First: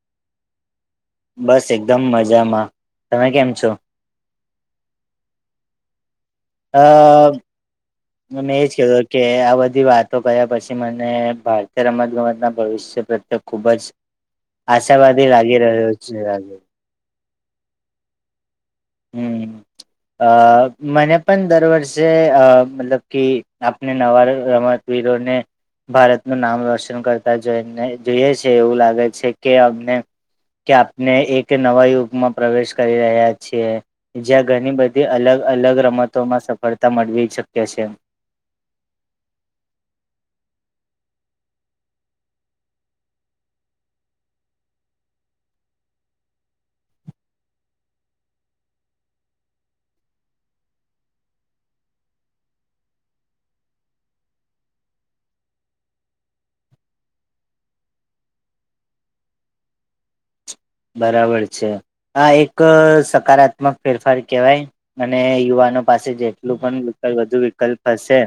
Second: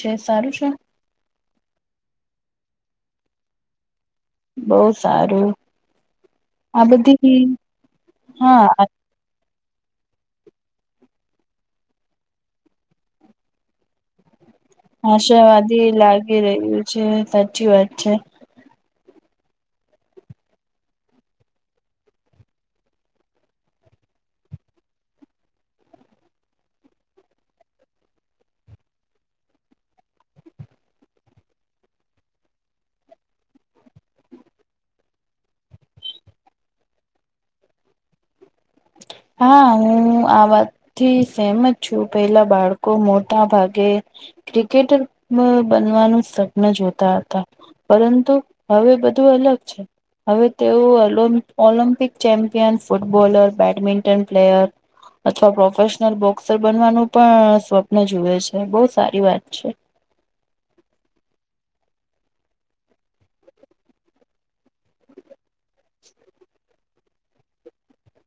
છે સારું છે બસ એકદમ મજામાં, તમે કેમ છો? બહુ સારું આ હમ બધી ત મેં એજ કે હા કે આ બધી વાતો કર્યા પછી મને ભારતીય રમત ગમતના ભવિષ્ય પ્રત્યે ખૂબ જ આશાવાદી લાગી આશાવાદી રહ્યો છેે લાગી રહ્યું છે સાચી વાત છે હમ. અ મને પણ દર વર્ષે અ મતલબ કે આપને નવાર રમત વીરોને ભારતનું નામ રોશન કરતા જોઈને જોઈએ છે એવું લાગે છે કે અમને કે આપને એક નવા યુગમાં પ્રવેશ કરી રહ્યા જ્યાં ઘણી બધી અલગ અલગ સફળતા મળવી શક્ય છે. હા હું આ વાતથી સહમત છું પેલા બાળકો મોટા ભાગે ક્રિકેટર બનવાનું સપ્ન જોતા હતા પરંતુ હવે બધું અલગ છે હવે તેઓ Olympic champion footballer badminton player અથવા પ્રોફેશનલ બોક્સર બનવાનું પણ સ્વપ્ન જુએ છે બહુ સારી વાત છે. બરાબર છે આ એક સકારાત્મક ફેરફાર કેહેવાય અને યુવાન પાસે જેટલું પણ વધુ વિકલ્પ હશે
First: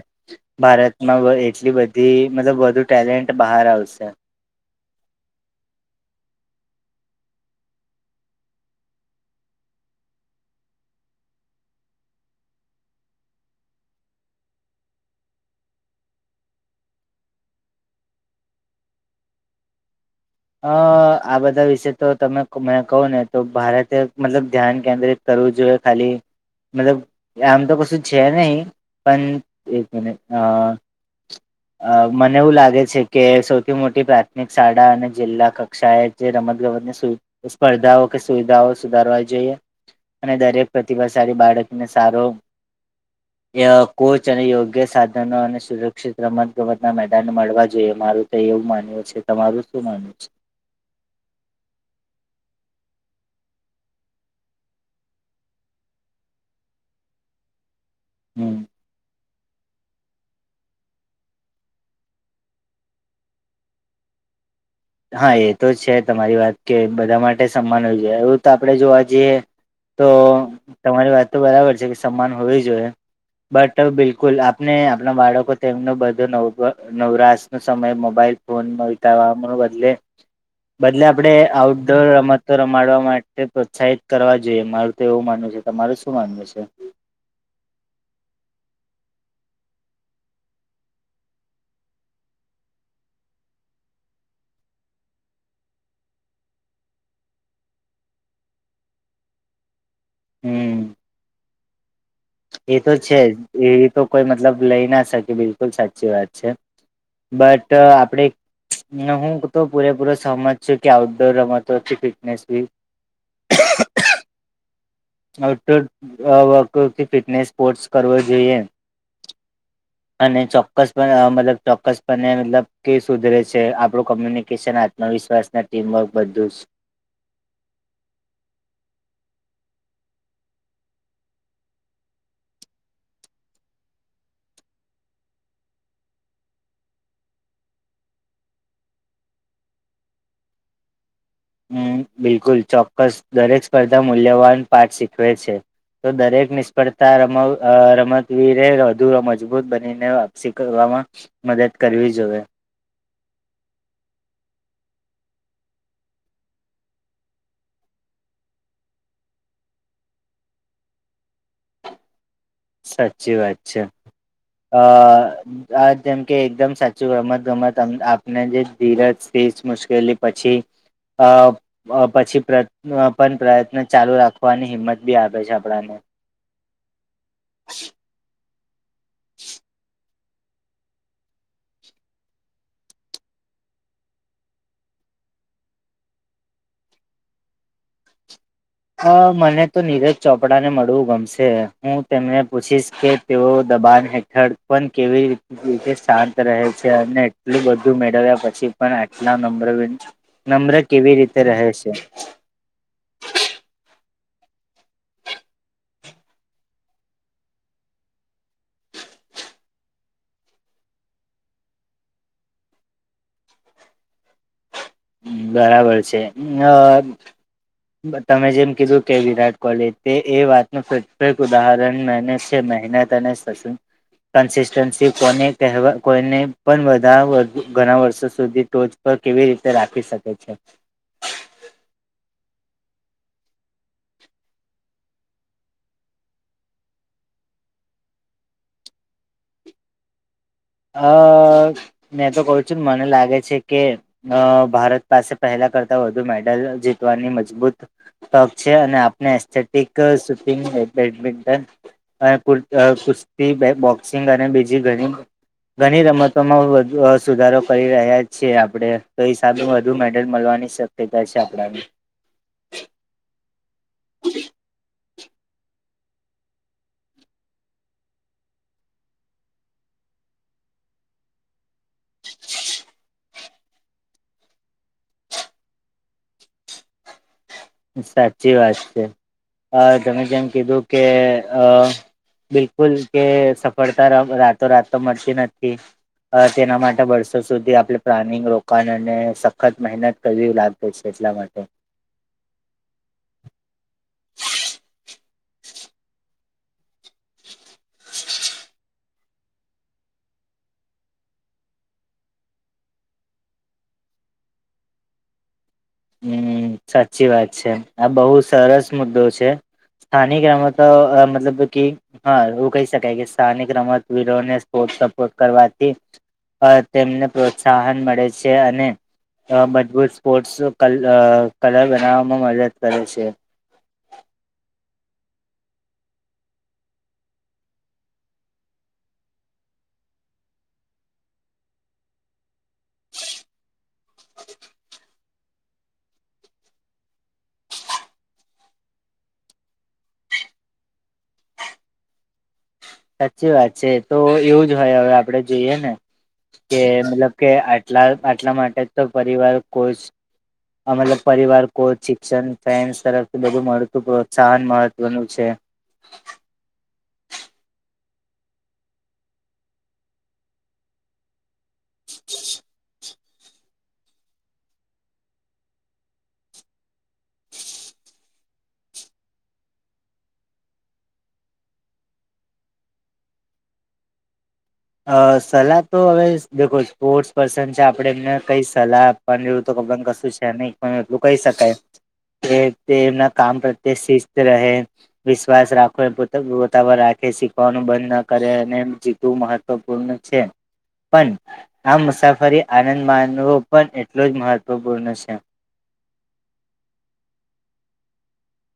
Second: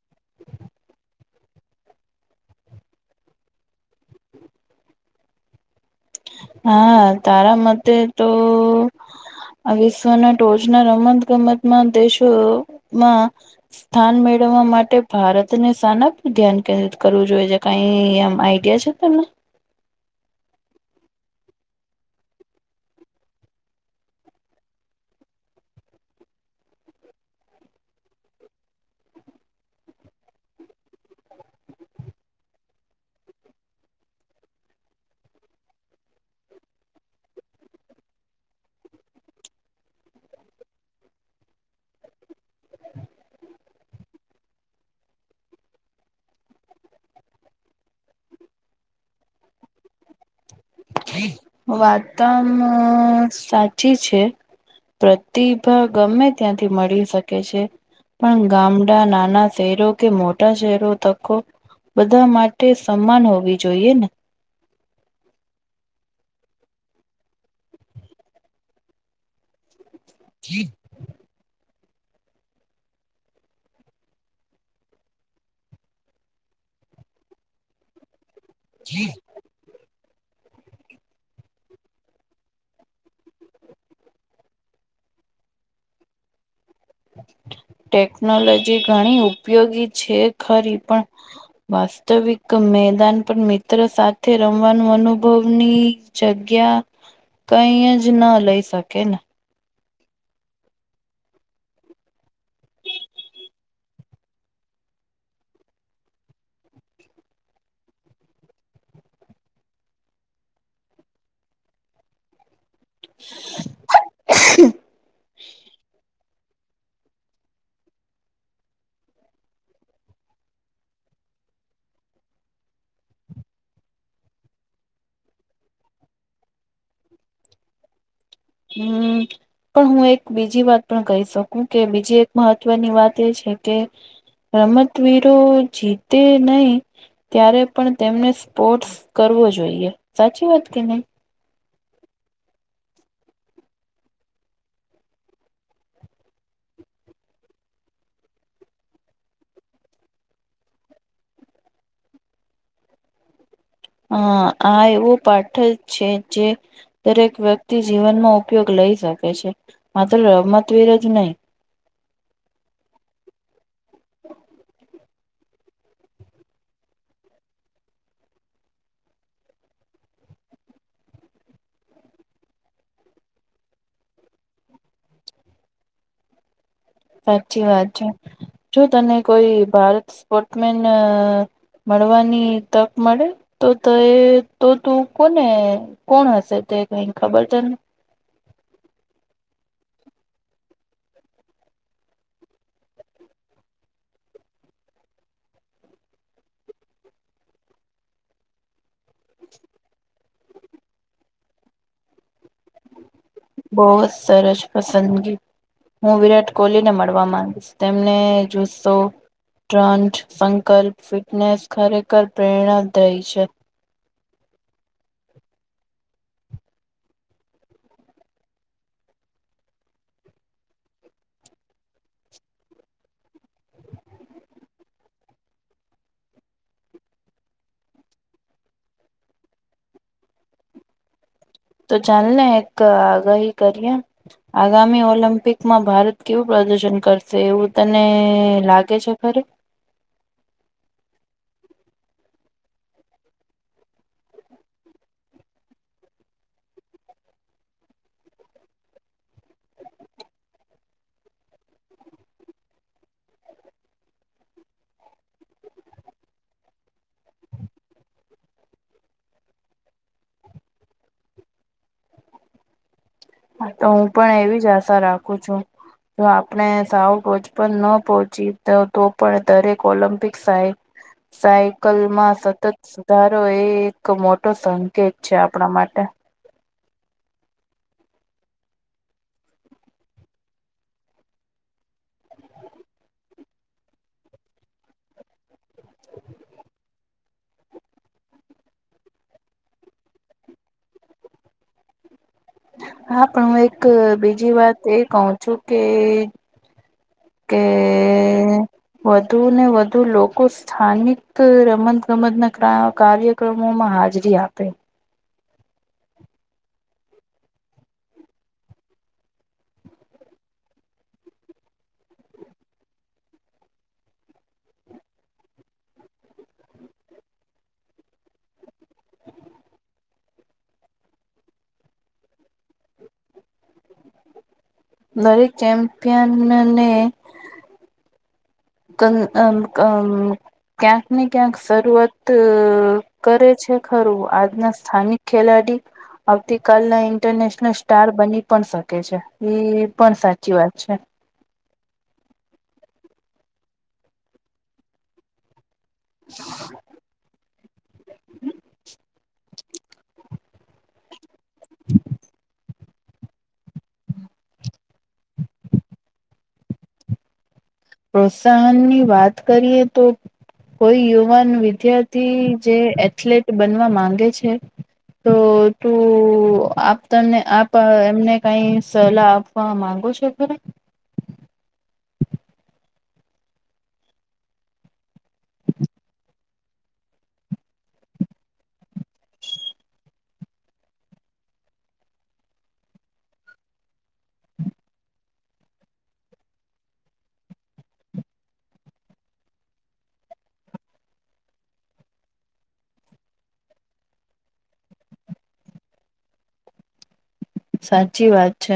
ભારતમાં એટલી થી મતલબ વધુ ટેલેન્ટ બહાર આવશે હા તારા મતે તો આ વિશ્વના ટોચના રમત ગમતમાં દેશોમાં સ્થાન મેળવવા માટે ભારતને સાના ધ્યાન કેન્દ્રિત કરવું જોઈએ? કઈ એમ આઈડિયા છે તમને? અ આ બધા વિશે તો તમે મેં કવ ને તો ભારતે મતલબ ધ્યાન કેન્દ્રિત કરવું જોઈએ ખાલી મતલબ આમ તો કશું છે નહી પણ એક મિનિટ અ અ મને એવું લાગે છે કે સૌથી મોટી પ્રાથમિક શાળા અને જિલ્લા કક્ષાએ જે રમતગમતની સ્પર્ધાઓ કે સુવિધાઓ સુધારવા જોઈએ અને દરેક પ્રતિભાશાળી બાળકને સારો એઅ કોચ અને યોગ્ય સાધનો અને સુરક્ષિત રમત-ગમતના મેદાન મળવા જોઈએ, મારું તો એવું માનવુ છે. તમારું શું માનવુ છે? વાતમ સાચી છે. પ્રતિભા ગમે ત્યાંથી મળી શકે છે. પણ હમ ગામડા, નાના શહેરો કે મોટા ચહેરો તકો બધા માટે સમાન હોવી જોઈએ ને. હા, એ તો છે તમારી વાત કે બધા માટે સમાન હોવી જોઈએ, એવું તો આપણે જોવા જઈએ તો [inaudible] તમારી વાત તો બરાબર કે સમાન હોવી જોઈએ બટ બિલકુલ આપને આપણા બાળકો તેમનો બધો નવ-નવરાશનો સમય મોબાઈલ [inaudible] બદલે બદલે આપડે આઉટડોર રમતો રમાડવા માટે પ્રોત્સાહિત કરવા જોઈએ. મારું તો એવું માનવુ છે, તમારે શું માનવું છે? ટેકનોલોજી ઘણી ઉપયોગી છે ખરી પણ વાસ્તવિક મેદાન પર મિત્ર સાથે રમવાનું અનુભવની જગ્યા કઈ જ ન લઈ શકે ને! હમ્મ. એ તો છે જ, એ તો કોઈ મતલબ લઈ ના શકે બિલકુલ સાચી વાત છે બટ આપડે હું તો પૂરેપૂરો સહમત છું કે આઉટડોર રમતો ફિટનેસ બી [inaudible] આઉટડોર અ વર્કઆઉથી ફિટનેસ સ્પોર્ટસ કરવો જોઈએ [inaudible] અને ચોક્કસ પણ મતલબ ચોક્કસ પને મતલબ કે સુધરે છે આપણું કોમ્યુનિકેશન આ ત્મવિશ્વાસના ટીમવર્ક બધું જ હમ્મ. પણ હું એક બીજી વાત પણ કહી શકું, કે બીજી એક મહત્વની વાત એ છે કે રમતવીરો જીતે નહી ત્યારે પણ તેમને સ્પોર્ટ્સ કરવો જોઈએ, સાચી વાત કે નહી. હમ્મ, બિલકુલ ચોક્કસ. દરેક સ્પર્ધા મૂલ્યવાન પાઠ શીખવે છે. તો દરેક નિષ્ફળતા રમ-રમતવીરે વધુ મજબૂત બનીને વાપસી કરવામાં મદદ કરવી જોવે. હા, આ એવો પાઠ જ છે જે દરેક વ્યક્તિ જીવનમાં ઉપયોગ લઈ શકે છે, માત્ર રમતવીર જ નહી. સાચી વાત છે. આ આ જેમ કે એકદમ સાચું રમત-ગમત અમ આપને જે ધીરજથી જ મુશ્કેલી પછી અ અ પછી પ્ર પણ પ્રયત્ન ચાલુ રાખવાની હિંમત બી આપે છે આપડાને. સાચી વાત છે. જો તને કોઈ ભારત સ્પોર્ટમેન મળવાની તક મળે તો તો એ તો તું કોને કોણ હશે તે કઈ ખબર તન અ મને તો નીરજ ચોપડાને મળવું ગમશે. હું તેમને પૂછીશ કે તેઓ દબાણ હે ઠળ પન કેવી રી રીતે શાંત રહે છે અને એટલું બધું મેળવ્યા પછી પણ આટલા નમ્ર નમ્ર કેવી રીતે રહે છે. બહુ જ સરસ પસંદગી હું વિરાટ કોહલી ને મળવા માંગીશ તેમને જોશો [unintelligible] સંકલ્પ ફિટનેસ ખરેખર છે. બરાબર છે. [unintelligible] તમે જેમ કીધું વિરાટ કોહલી તે એ વાતનું પ્રત્યેક ઉદાહરણ છે મહેનત અને [unintelligible] કન્સિસ્ટન્સી કોને કહેવા કોઈને પણા ઘણા વર્ષો સુધી ટોચ કેવી રીતે રાખી શકે છે. તો ચાલ ને એક આગાહી કરીએ આગામી ઓલિમ્પિકમાં ભારત કેવું પ્રદર્શન કરશે, એવું તને લાગે છે ખરે અ મેં તો કઉ છું ને મને લાગે છે કે અ ભારત પાસે પહેલા કરતા વધુ મેડલ જીતવાની મજબૂત ટોક છે અને આપને એસ્થેટિક સુપિંગ બેડમિન્ટન કુસ્તી બે બોક્સિંગ અને બીજી ઘણી ઘણી રમતોમાં વધુ સુધારો કરી રહ્યા છીએ આપણે તો હિસાબે વધુ મેડલ મળવાની શ ટ છે આપડા તો હું પણ એવી જ આશા રાખું છું. જો આપણે સાવ ટોજ પણ ન પહોંચી તો પણ દરેક ઓલમ્પિક્સ થાય સાયકલમાં સતત સુધારો એ એક મોટો સંકેત છે આપણા માટે સાચી વાત છે. અ તમે જેમ કીધું કે અ બિલકુલ કે સફળતા રાતો રાત તો મળતી નથી. તેના માટે વર્ષો સુધી આપણે પ્લાનિંગ રોકાણને સખત મહેનત કરવી લાગે છે એટલા માટે હા, પણ એક બીજી વાત એ કહું છું કે કે.... વધુ ને વધુ લોકો સ્થાનિક રમત ગમત ના કાર્ય ક્રમોમાં હાજરી આપે હમ સાચી વાત છે આ બહુ સરસ મુદ્દો છે. સ્થાનિક રમતો તો મતલબ કે હા એવું કહી શકાય કે સ્થાનિક રમતવીરોને સ્પોર્ટ સપોર્ટ કરવાથી તેમને પ્રોત્સાહન મળે છે અને બધું સ્પોર્ટ્સ કલ કલર બનાવવામાં મદદ કરે છે. દરેક ચેમ્પિયનને ક્યાંક ને ક્યાંક શરૂઆત કરે છે ખરું આજના સ્થાનિક ખેલાડી આવતી કલના ઇન્ટરનેશનલ સ્ટાર બની પણ શકે છે, એ પણ સાચી વાત છે. સાચી વાત છે, તો એવું જ હોય હવે આપડે જોઈએ ને કે મતલબ કે આટલા આટલા માટે તો પરિવાર કોઈ [unintelligible] આ મતલબ પરિવાર શિક્ષણ [unintelligible] તરફથી બધું મળતું પ્રોત્સાહન મહત્વનું છે. [unintelligible] પ્રોત્સાહન ની વાત કરીએ તો કોઈ યુવાન વિધાર્થી જે એથ્લેટ બનવા માંગે છે. તો તું આપ તને આપ એમને કઈ સલાહ આપ પણ માંગો છો. ખરા! અ સલાહ તો હવે સ્પોર્ટ્સ પર્સન છે, આપણે એમને કઈ સલાહ. વું તો કબર કશું છે. ન પણ એટલું કહી શકાય. કે તે કામ પ્રત્યે શિસ્ત રહે. વિશ્વાસ રાખો પોતા [unintelligible] રાખે શીખવાનું બંધ ના કરે અને જીતવું મહ [unintelligible] પણ આ મુસાફરી આનંદ માનવો પણ એટલો જ મહત્વપૂર્ણ છે. સાચી વાત છે,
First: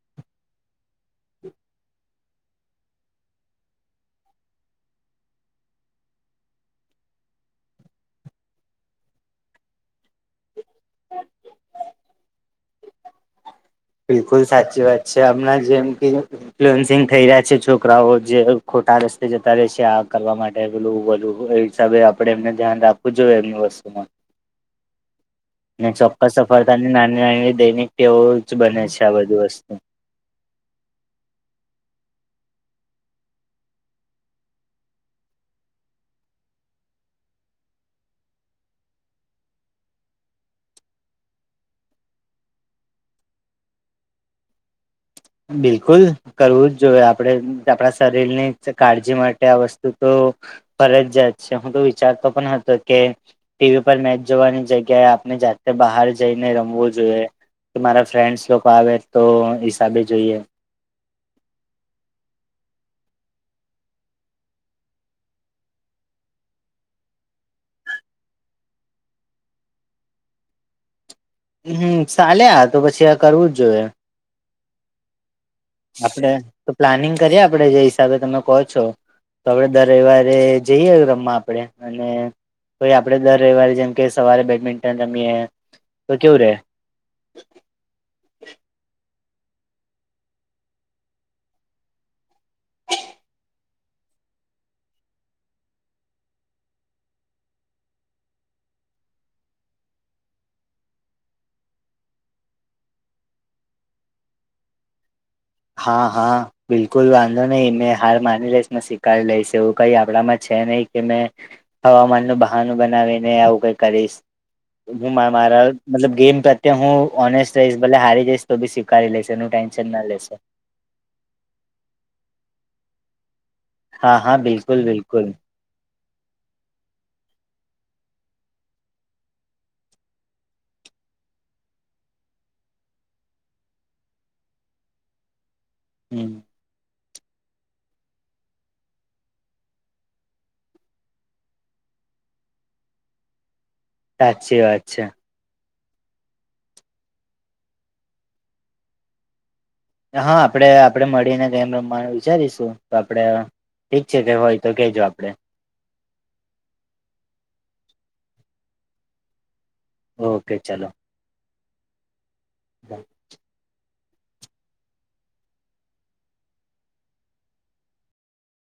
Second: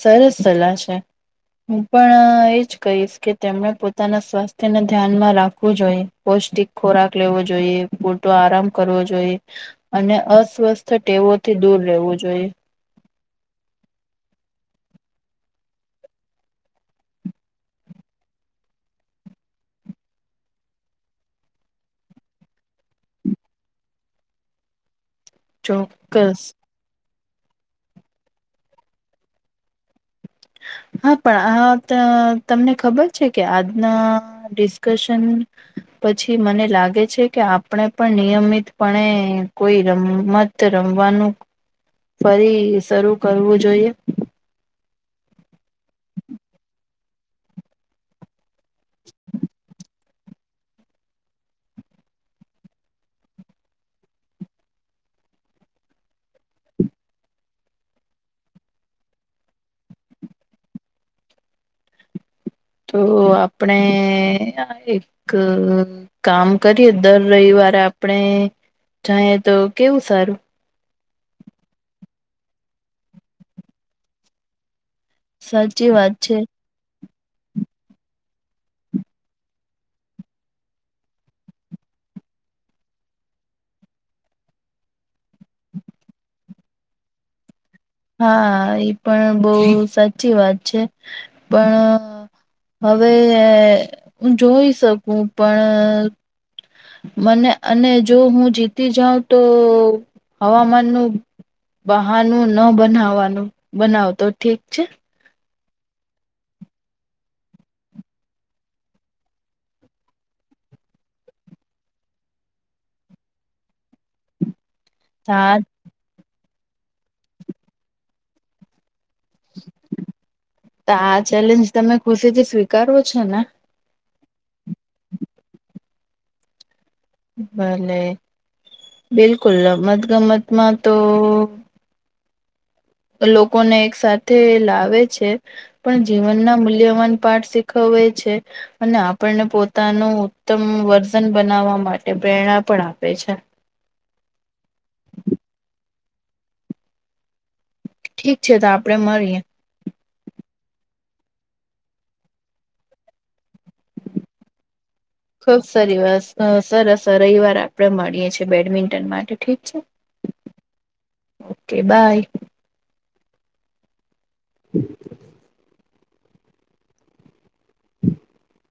સરસ સલાહ છે. હું પણ એજ કહીશ. કે તેમણે પોતાના સ્વાસ્થ્યને ધ્યાનમાં રાખવું જોઈએ. પૌષ્ટિક ખોરાક લેવો જોઈએ પૂરતો આરામ કરવો જોઈએ. અને અસ્વસ્થ ટેવોથી દુર રહેવું જોઈએ. બિલકુલ સાચી વાત છે, આપણા જેમ કે, [unintelligible] ન્ફલએન્સિંગ થઈ રહ્યા છે, છોકરાઓ જે ખોટા રસ્તે જતા રહે છે આ કરવા માટે [inaudible] હસાબે આપડણે એમને ધ્યાન રાખવું જોઈએ, એમની વસ્તુમાં. ને ચોક્કસ સફળતાની નાની નાની દૈનિક તેઓ જ બને છે. આ બધું વસ્તુ, હા પણ આ તમને ખબર છે, કે આજના ડિસ્કશન, પછી મને લાગે છે. કે આપણે પણ નિયમિતપણે કોઈ રમત રમવાનું.. ફરી શરૂ કરવું જોઈએ. બિલકુલ કરવું જ જોઈએ. આપણેે આપણા શરીરની જ કાળજી માટે આ વસ્તુ, તો ફરજીયાત છે, હું તો વિચારતો પણ હતો. કે ટીવી પર મેચ જોવાની જગ્યાએ આપણે જાતે બહાર જઈને રમવું જોઈએ. કે મારા ફ્રેન્ડસ લોકો આવે, તો સાથે જઈએ. તો આપણે એક કામ કરીએ દર રવિવારે આપડે જાયે તો કેવું સારું. હમ સાલે આતો, પછી આ કરવું જ જોઈએ. સચ, આપડે તો પ્લાનિંગ કરીએ આપડે જય હિસાબે તમે કહો છો હવે તો દર રવિવારે જઈએ, રમવા આપણેે અને ભાઈ આપડે દર રવિવારે જેમ કે સવારે બેડમિન્ટન રમીએ તો કેવું રે, હા એ પણ બહુ સાચી વાત છે, પણ હવે, જોઈ શકું પણ, મને અને જો હું જીતી જાઉં તો હવામાનનું. બહાનું ન બનાવવાનું બનાવતો ઠીક છે. હા, હા, બિલકુલ વાંધો નહી. મેં હાર માની લઈશ. સ્વીકારી લઈશ એવું કઈ આપણામાં છે. નહી કે મેં હવામાનનું બહાનું બનાવીને આવું કઈ કરીશ. હું હા, મારા મતલબ ગેમ પ્રત્યે હું ઓનેસ્ટ રહીશ ભલે હારી જઈશ તો ભી સ્વીકારી લઈશ. તેનું ટેન્શન ના લેશો. તો આ ચેલેન્જ તમે ખુશીથી સ્વીકારો છો ને. હા હા બિલકુલ બિલકુલ. ભલે બિલકુલ રમત ગમત માંતો. લોકોને એક સાથે લાવે છે, પણ હમ જીવનના મૂલ્યવાન પાઠ. કવે છે. અને આપણને પોતાનું ઉત્તમ વર્જન બનાવવા માટે પ્રેરણા પણ આપે છે. સાચી વાત છે. ઠીક છે તો આપડે મળીએ હા આપડે આપડે મળીને ગેમ રમવાનું વિચારીશું તો આપડે ઠીક છે લેવા હોય તો કેજો આપડે ખુબ સારી વાત સરસ રવિવાર આપડે મળીએ છીએ બેડમિન્ટન માટે ઠીક છે. ઓકે ચલો ઓકે બાય. [inaudible] [inaudible] [inaudible]